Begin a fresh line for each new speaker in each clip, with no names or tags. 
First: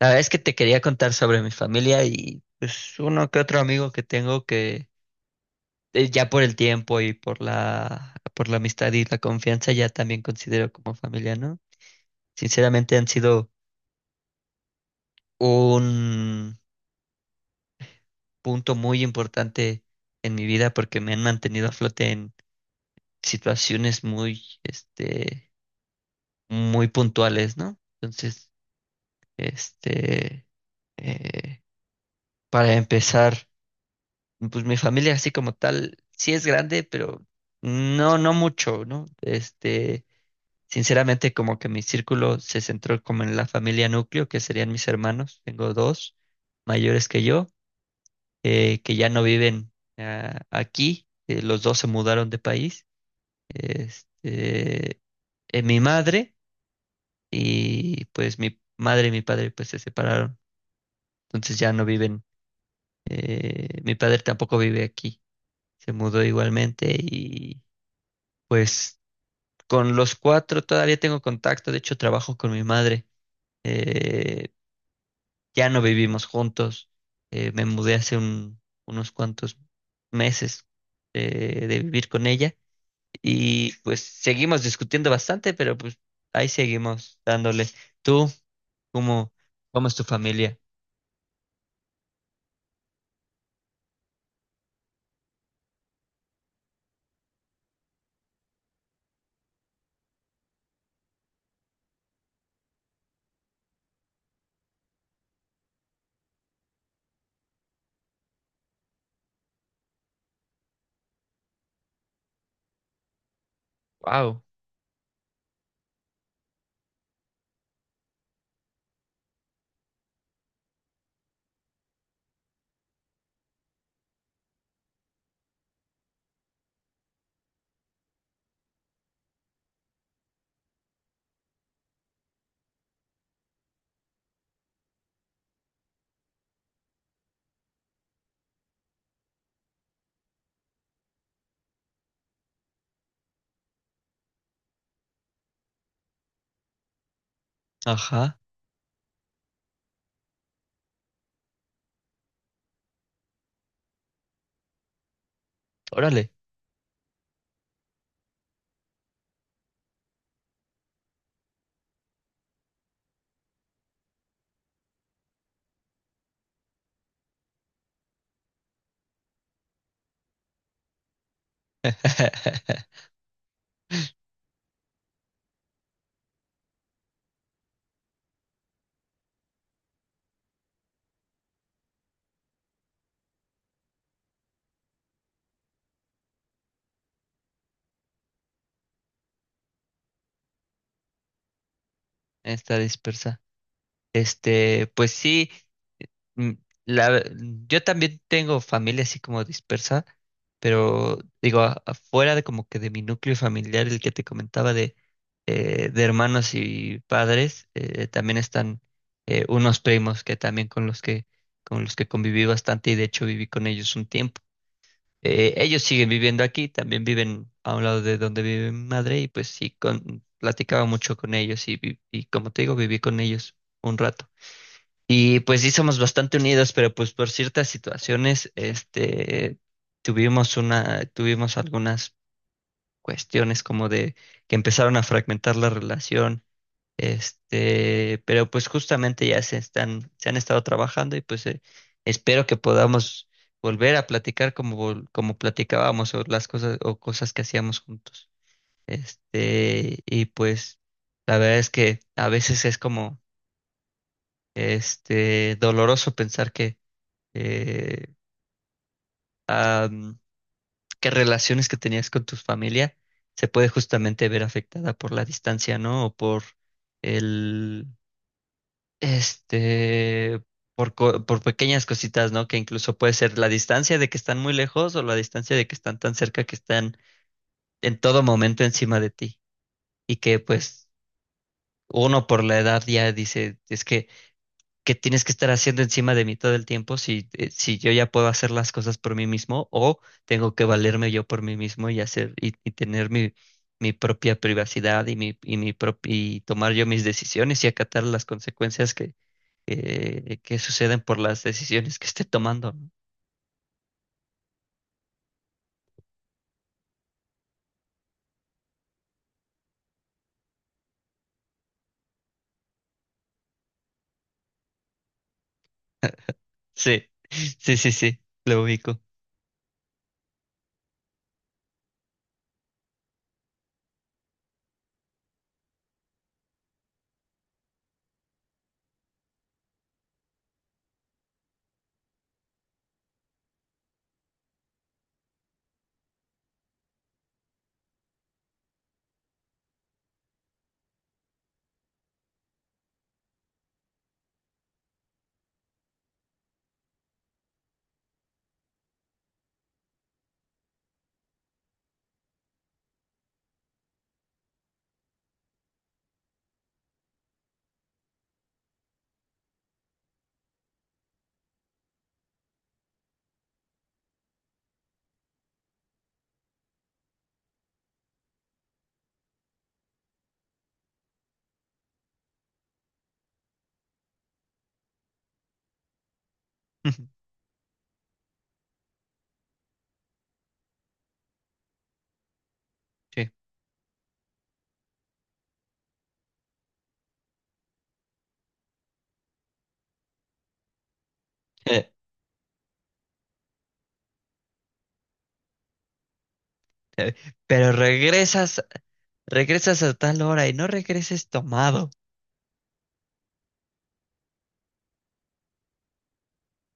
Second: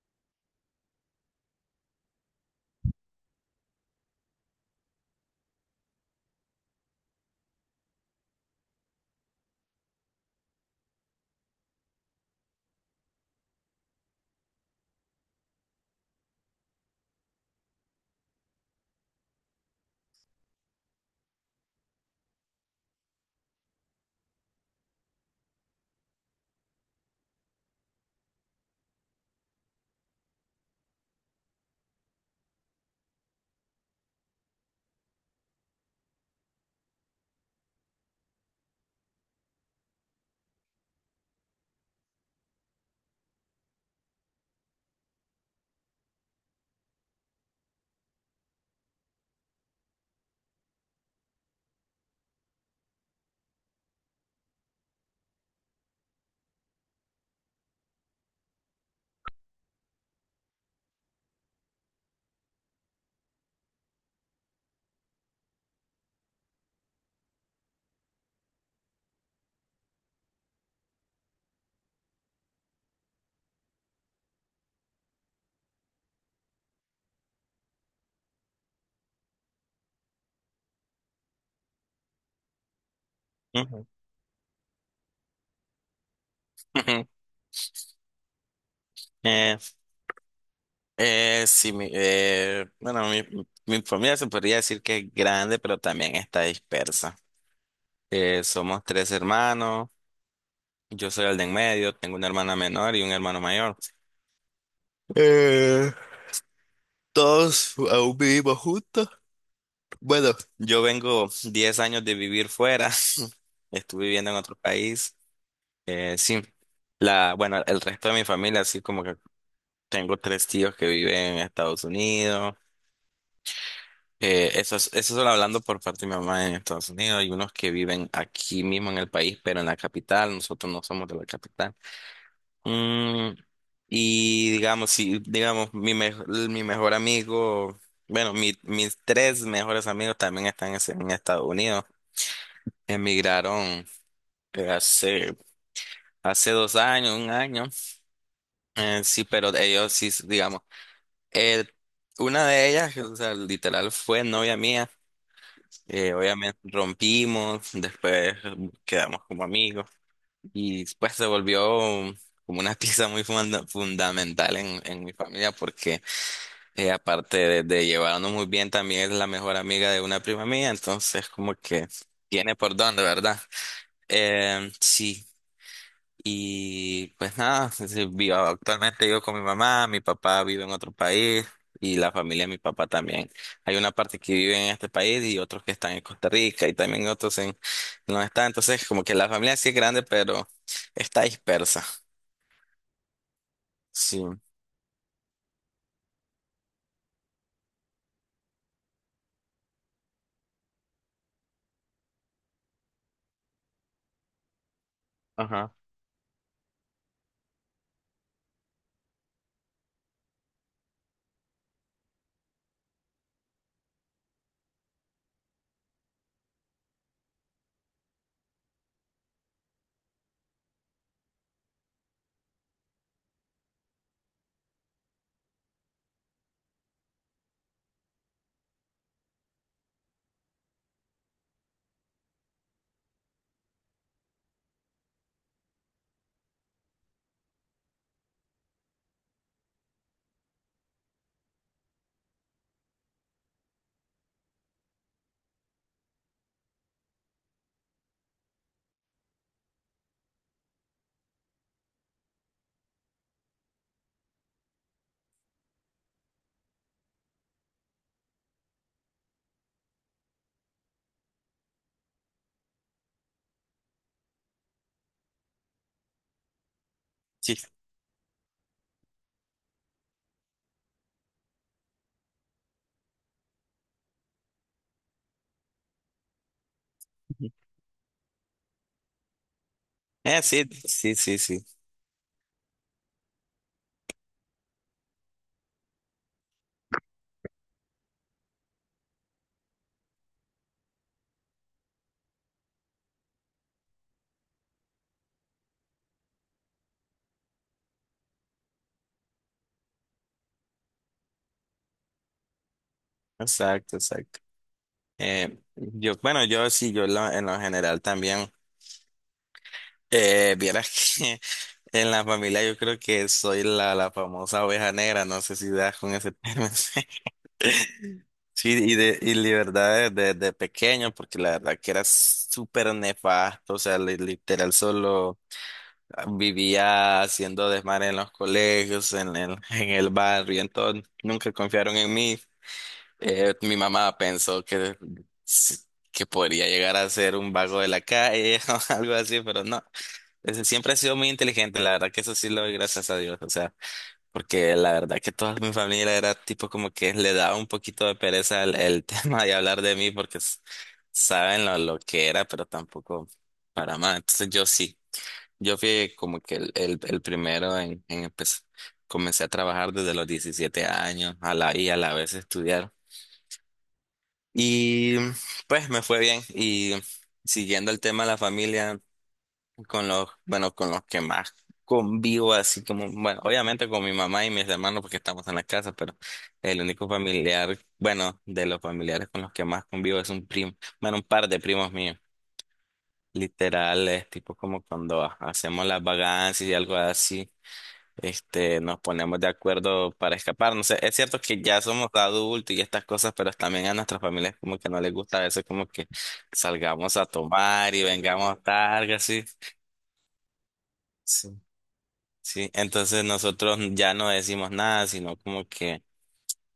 La verdad es que te quería contar sobre mi familia y pues uno que otro amigo que tengo que ya por el tiempo y por la amistad y la confianza ya también considero como familia, ¿no? Sinceramente han sido un punto muy importante en mi vida porque me han mantenido a flote en situaciones muy muy puntuales, ¿no? Entonces, este eh, para empezar, pues mi familia así como tal, sí es grande, pero no, no mucho, ¿no? Este, sinceramente como que mi círculo se centró como en la familia núcleo, que serían mis hermanos. Tengo dos mayores que yo, que ya no viven aquí, los dos se mudaron de país, este, mi madre y pues mi madre y mi padre pues se separaron, entonces ya no viven. Eh, mi padre tampoco vive aquí, se mudó igualmente. Y pues con los cuatro todavía tengo contacto, de hecho trabajo con mi madre. eh, ya no vivimos juntos, me mudé hace unos cuantos meses de vivir con ella y
Ujú,
pues seguimos discutiendo bastante, pero pues ahí
ujú.
seguimos dándole. ¿Tú cómo,
Eh,
cómo es tu familia?
sí, bueno, mi familia se podría decir que es grande, pero también está dispersa. Somos tres hermanos, yo soy el de en medio, tengo una hermana menor y un hermano mayor. Eh, Todos aún vivimos juntos. Bueno, yo vengo 10 años de vivir fuera, estuve viviendo en
Wow.
otro país. Sí, el resto de mi familia, así como que tengo tres tíos que viven en Estados Unidos. Eso solo hablando por parte de mi mamá en Estados Unidos. Hay unos que viven aquí mismo en el país, pero en la capital. Nosotros no somos de la capital. Mm, y digamos, si, digamos, mi, me- mi mejor amigo, bueno, mis tres mejores amigos también están en Estados Unidos. Emigraron, eh, hace, hace 2 años, 1 año.
Ajá,
Sí, pero ellos sí, digamos, eh, una de ellas, o sea, literal fue novia mía.
órale.
Obviamente rompimos, después quedamos como amigos y pues se volvió como una pieza muy fundamental en mi familia porque aparte de llevarnos muy bien también es la mejor amiga de una prima mía, entonces como que tiene por dónde, ¿verdad? Sí. Y pues nada, sí, sí, actualmente vivo con mi mamá, mi papá vive en otro país y la familia de mi papá también. Hay una parte que vive en este país y otros que están en Costa Rica y también otros en no está. Entonces, como que la familia sí es grande, pero está dispersa.
Está dispersa.
Sí.
Este, pues sí. Mm, la- yo también tengo familia así como dispersa, pero digo, afuera de como que de mi núcleo familiar, el que te comentaba
Ajá.
de hermanos y padres, también están unos primos que también con los que conviví bastante y de hecho viví con ellos un tiempo. Ellos siguen viviendo aquí, también viven a un lado de donde vive mi madre y pues sí, con, platicaba mucho con ellos y, y como te digo, viví con ellos un rato. Y pues sí somos bastante unidos, pero pues por ciertas situaciones, este, tuvimos algunas cuestiones como de que empezaron a fragmentar la relación. Este, pero pues justamente ya se están, se han estado trabajando y pues espero que podamos volver a platicar como, como platicábamos o las cosas o cosas que hacíamos juntos. Este, y pues la verdad es que a veces es como, este, doloroso pensar que eh, a, mm, qué relaciones que tenías con tu familia se puede justamente ver afectada por la distancia, ¿no? O por
Sí.
el, este, por pequeñas cositas, ¿no? Que incluso puede ser la distancia de que están muy lejos o la distancia de que están tan cerca que están en todo momento encima de ti. Y que
Sí,
pues
sí, sí, sí.
uno por la edad ya dice, es que tienes que estar haciendo encima de mí todo el tiempo si, si yo ya puedo hacer las cosas por mí mismo o tengo que valerme yo por mí mismo y hacer y tener mi propia privacidad y mi, y mi y tomar yo mis decisiones y acatar las consecuencias que, que suceden por las decisiones que esté tomando, ¿no?
Exacto, exacto. Bueno, yo sí, en lo general también. Vieras que en la familia yo creo que soy la famosa oveja negra, no sé si das con ese término.
Sí, sí, sí, sí, lo
Sí,
ubico.
y la verdad desde pequeño, porque la verdad que era súper nefasto, o sea, literal solo vivía haciendo desmar en los colegios, en el barrio, entonces nunca confiaron en mí. Mi mamá pensó que podría llegar a ser un vago de la calle o algo así, pero no. Ese siempre ha sido muy inteligente, la verdad que eso sí lo doy gracias a Dios, o sea, porque la verdad que toda mi familia era tipo como que le daba un poquito de pereza el tema de hablar de mí porque saben lo que era, pero tampoco para más. Entonces yo sí, yo fui como que el primero en empezar. Comencé a trabajar desde los 17 años y a la vez estudiar. Y pues me fue bien y siguiendo el tema de la familia bueno, con los que más convivo, así como, bueno, obviamente con mi mamá y mis hermanos porque estamos en la casa, pero el único familiar, bueno, de los familiares con los que más convivo es un primo, bueno, un par de primos míos,
Sí.
literales, tipo como cuando hacemos las vagancias y algo así. Nos ponemos de acuerdo para escapar. No sé, es cierto que ya
Eh,
somos adultos y estas cosas, pero también a nuestras familias como que no les gusta a veces como que
eh,
salgamos a
Pero
tomar y vengamos
regresas,
tarde, así.
regresas a tal hora y no regreses
Sí.
tomado.
Sí, entonces nosotros ya no decimos nada, sino como que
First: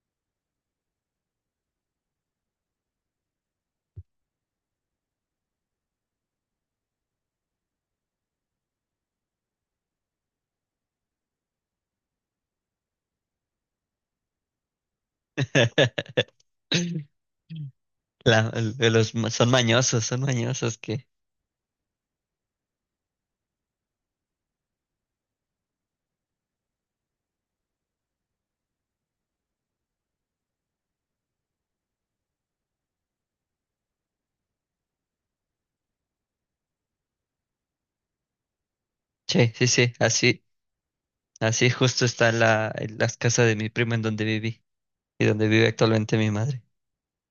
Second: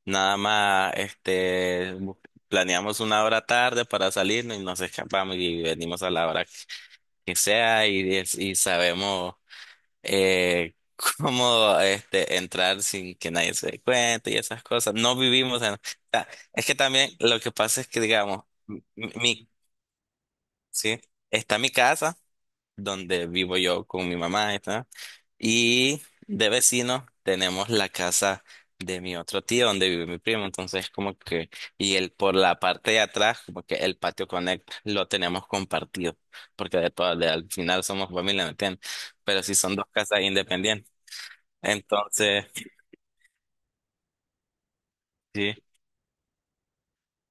nada más planeamos una hora tarde para salirnos y nos escapamos y venimos a la hora que sea y, y sabemos eh, cómo entrar sin que nadie se dé cuenta y esas cosas. No vivimos en... O es que también lo que pasa es que, digamos,
La-
mi,
los, son mañosos
sí,
que...
está mi casa donde vivo yo con mi mamá, ¿está? Y de vecino tenemos la casa de mi otro tío donde vive mi primo. Entonces, como que, y él por la parte de atrás, como que el patio Connect lo tenemos compartido, porque de todo, al final somos familia, ¿me entiendes? Pero
Sí
sí
sí,
son dos
sí,
casas
así,
independientes.
así justo está
Entonces,
las casas de mi prima en donde viví y donde
sí,
vive actualmente mi madre.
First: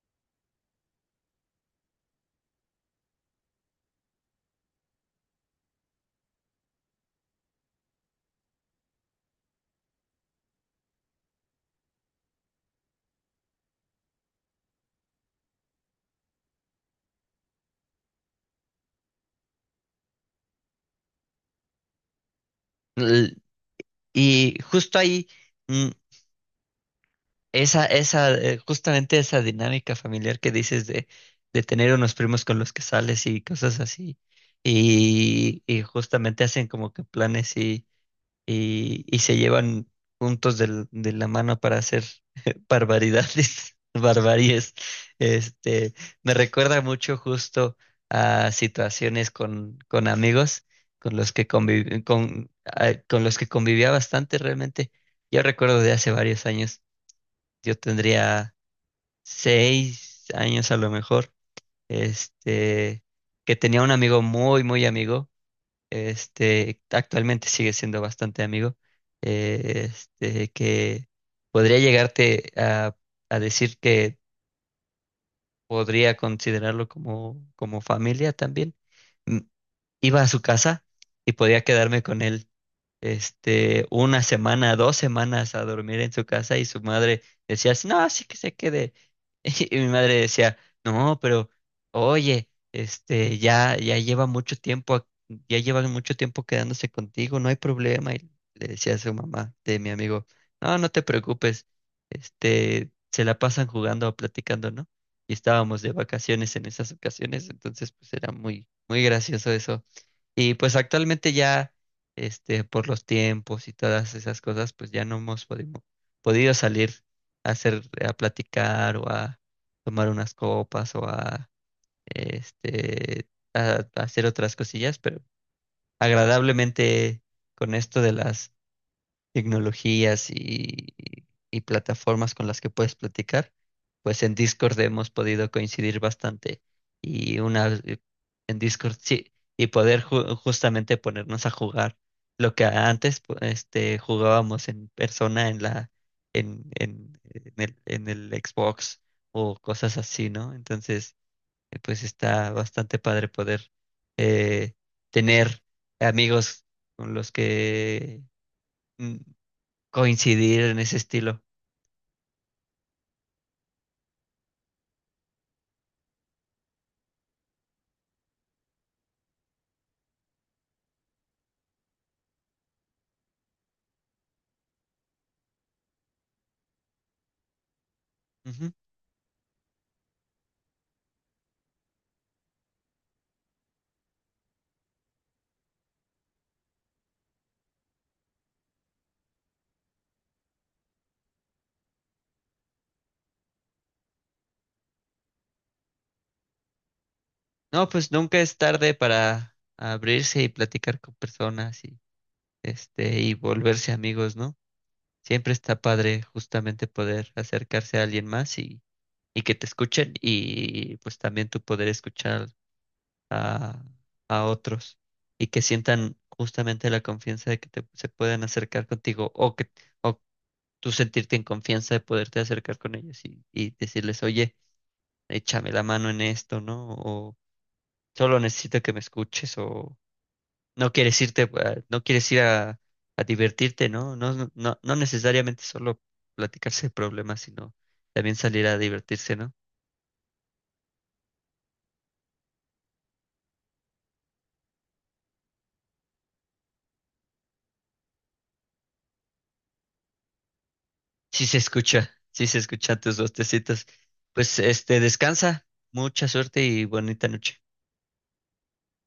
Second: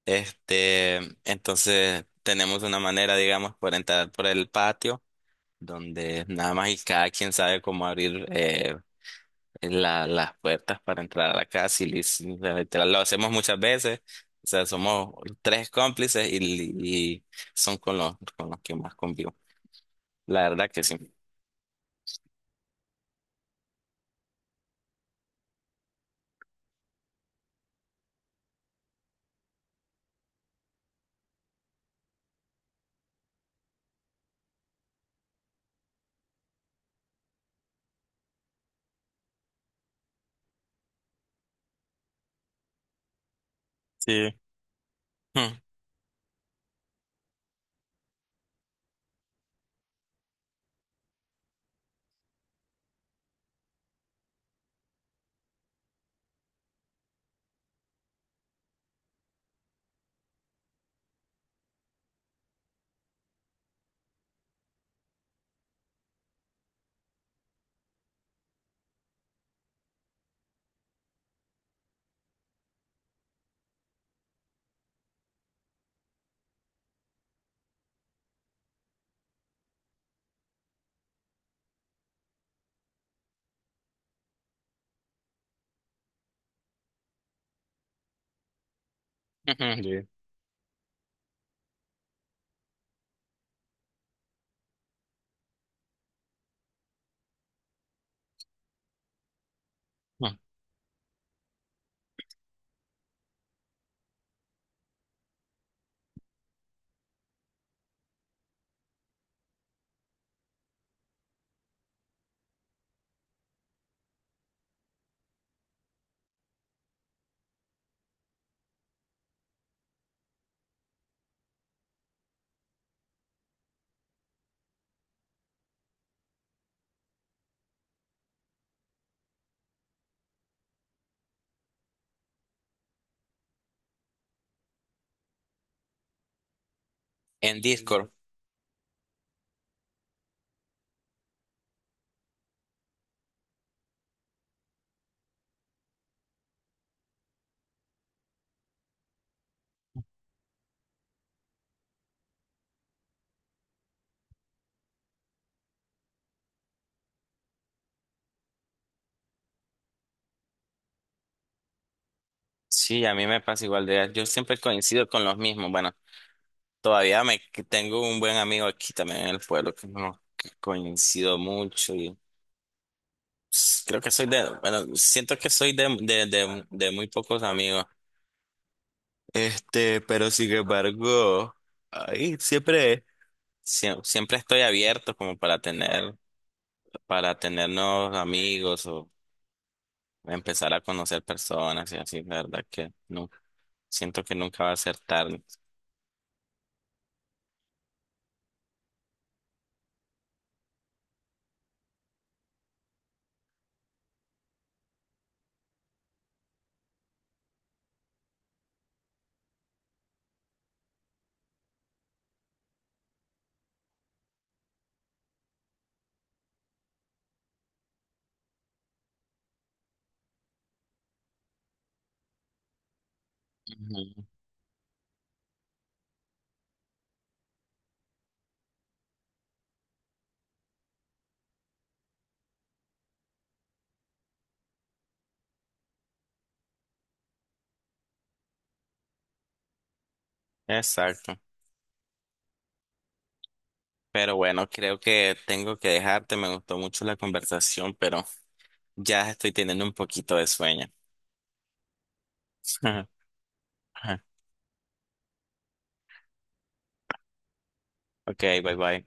este, entonces tenemos una manera, digamos, por entrar por el patio, donde nada más y cada quien sabe cómo abrir las puertas para entrar a la casa y literal, lo hacemos muchas veces. O sea, somos tres cómplices y son con los que más convivo. La verdad que sí.
L- Y justo ahí, mm, justamente esa dinámica familiar que dices de tener unos primos con los que sales y cosas así. Y justamente hacen como que planes y se llevan juntos de la mano para hacer barbaridades,
Sí.
barbaries.
Mm,
Este, me recuerda mucho justo a situaciones con amigos con los que con los que convivía bastante realmente. Yo recuerdo de hace varios años, yo tendría 6 años a lo mejor, este, que tenía un amigo muy, muy amigo. Este, actualmente sigue siendo bastante amigo, este, que podría llegarte a decir que podría considerarlo como, como familia también. Mm, iba a su casa y podía quedarme con él, este, una semana, dos semanas a dormir en su casa y su madre decía, "Sí, no, así que se quede." Y
ujú.
mi
Sí.
madre decía, no, pero oye, este, ya lleva mucho tiempo, ya llevan mucho tiempo quedándose contigo, no hay problema. Y le decía a su mamá de mi amigo,
Mm.
no, no te preocupes, este, se la pasan jugando o platicando, ¿no? Y estábamos de vacaciones en esas ocasiones, entonces pues era muy, muy gracioso eso. Y pues actualmente ya, este, por los tiempos y todas esas cosas, pues ya no hemos podido salir a hacer, a platicar o a tomar unas copas o a, este, a hacer otras cosillas, pero agradablemente con esto de las tecnologías y plataformas con las que puedes platicar, pues en Discord hemos podido coincidir bastante y
En
una,
Discord,
en Discord sí, y poder justamente ponernos a jugar lo que antes este jugábamos en persona en la en el Xbox o cosas así, ¿no? Entonces, pues está bastante padre poder eh, tener amigos con los que mm, coincidir en ese estilo.
sí, a mí me pasa igual de yo siempre coincido con los mismos. Bueno, todavía me que tengo un buen amigo aquí también en el pueblo que no que coincido mucho y creo que soy de, bueno, siento que de muy pocos amigos.
Ujú.
Pero sin embargo, ahí siempre, siempre estoy abierto como para tener, nuevos amigos o empezar a conocer personas y así, la verdad que no, siento que nunca va a ser tarde.
No, pues nunca es tarde para abrirse y platicar con personas y este y volverse amigos, ¿no? Siempre está padre justamente poder acercarse a alguien más y que te escuchen y pues también tú poder escuchar a, a otros y que sientan justamente la confianza de que te, se puedan acercar contigo o que tú sentirte en confianza de poderte acercar con ellos y decirles,
Ujú.
oye, échame la mano en esto, ¿no? Solo necesito que me escuches o no quieres irte, no quieres ir a divertirte, ¿no? No, no, no no necesariamente solo platicarse de problemas, sino también salir a divertirse, ¿no?
Exacto. Pero bueno, creo que tengo que dejarte. Me gustó mucho la conversación, pero ya estoy teniendo un poquito de sueño.
Sí se escucha, sí se escuchan tus bostecitos. Pues este, descansa, mucha suerte y bonita noche.
Ok, bye bye.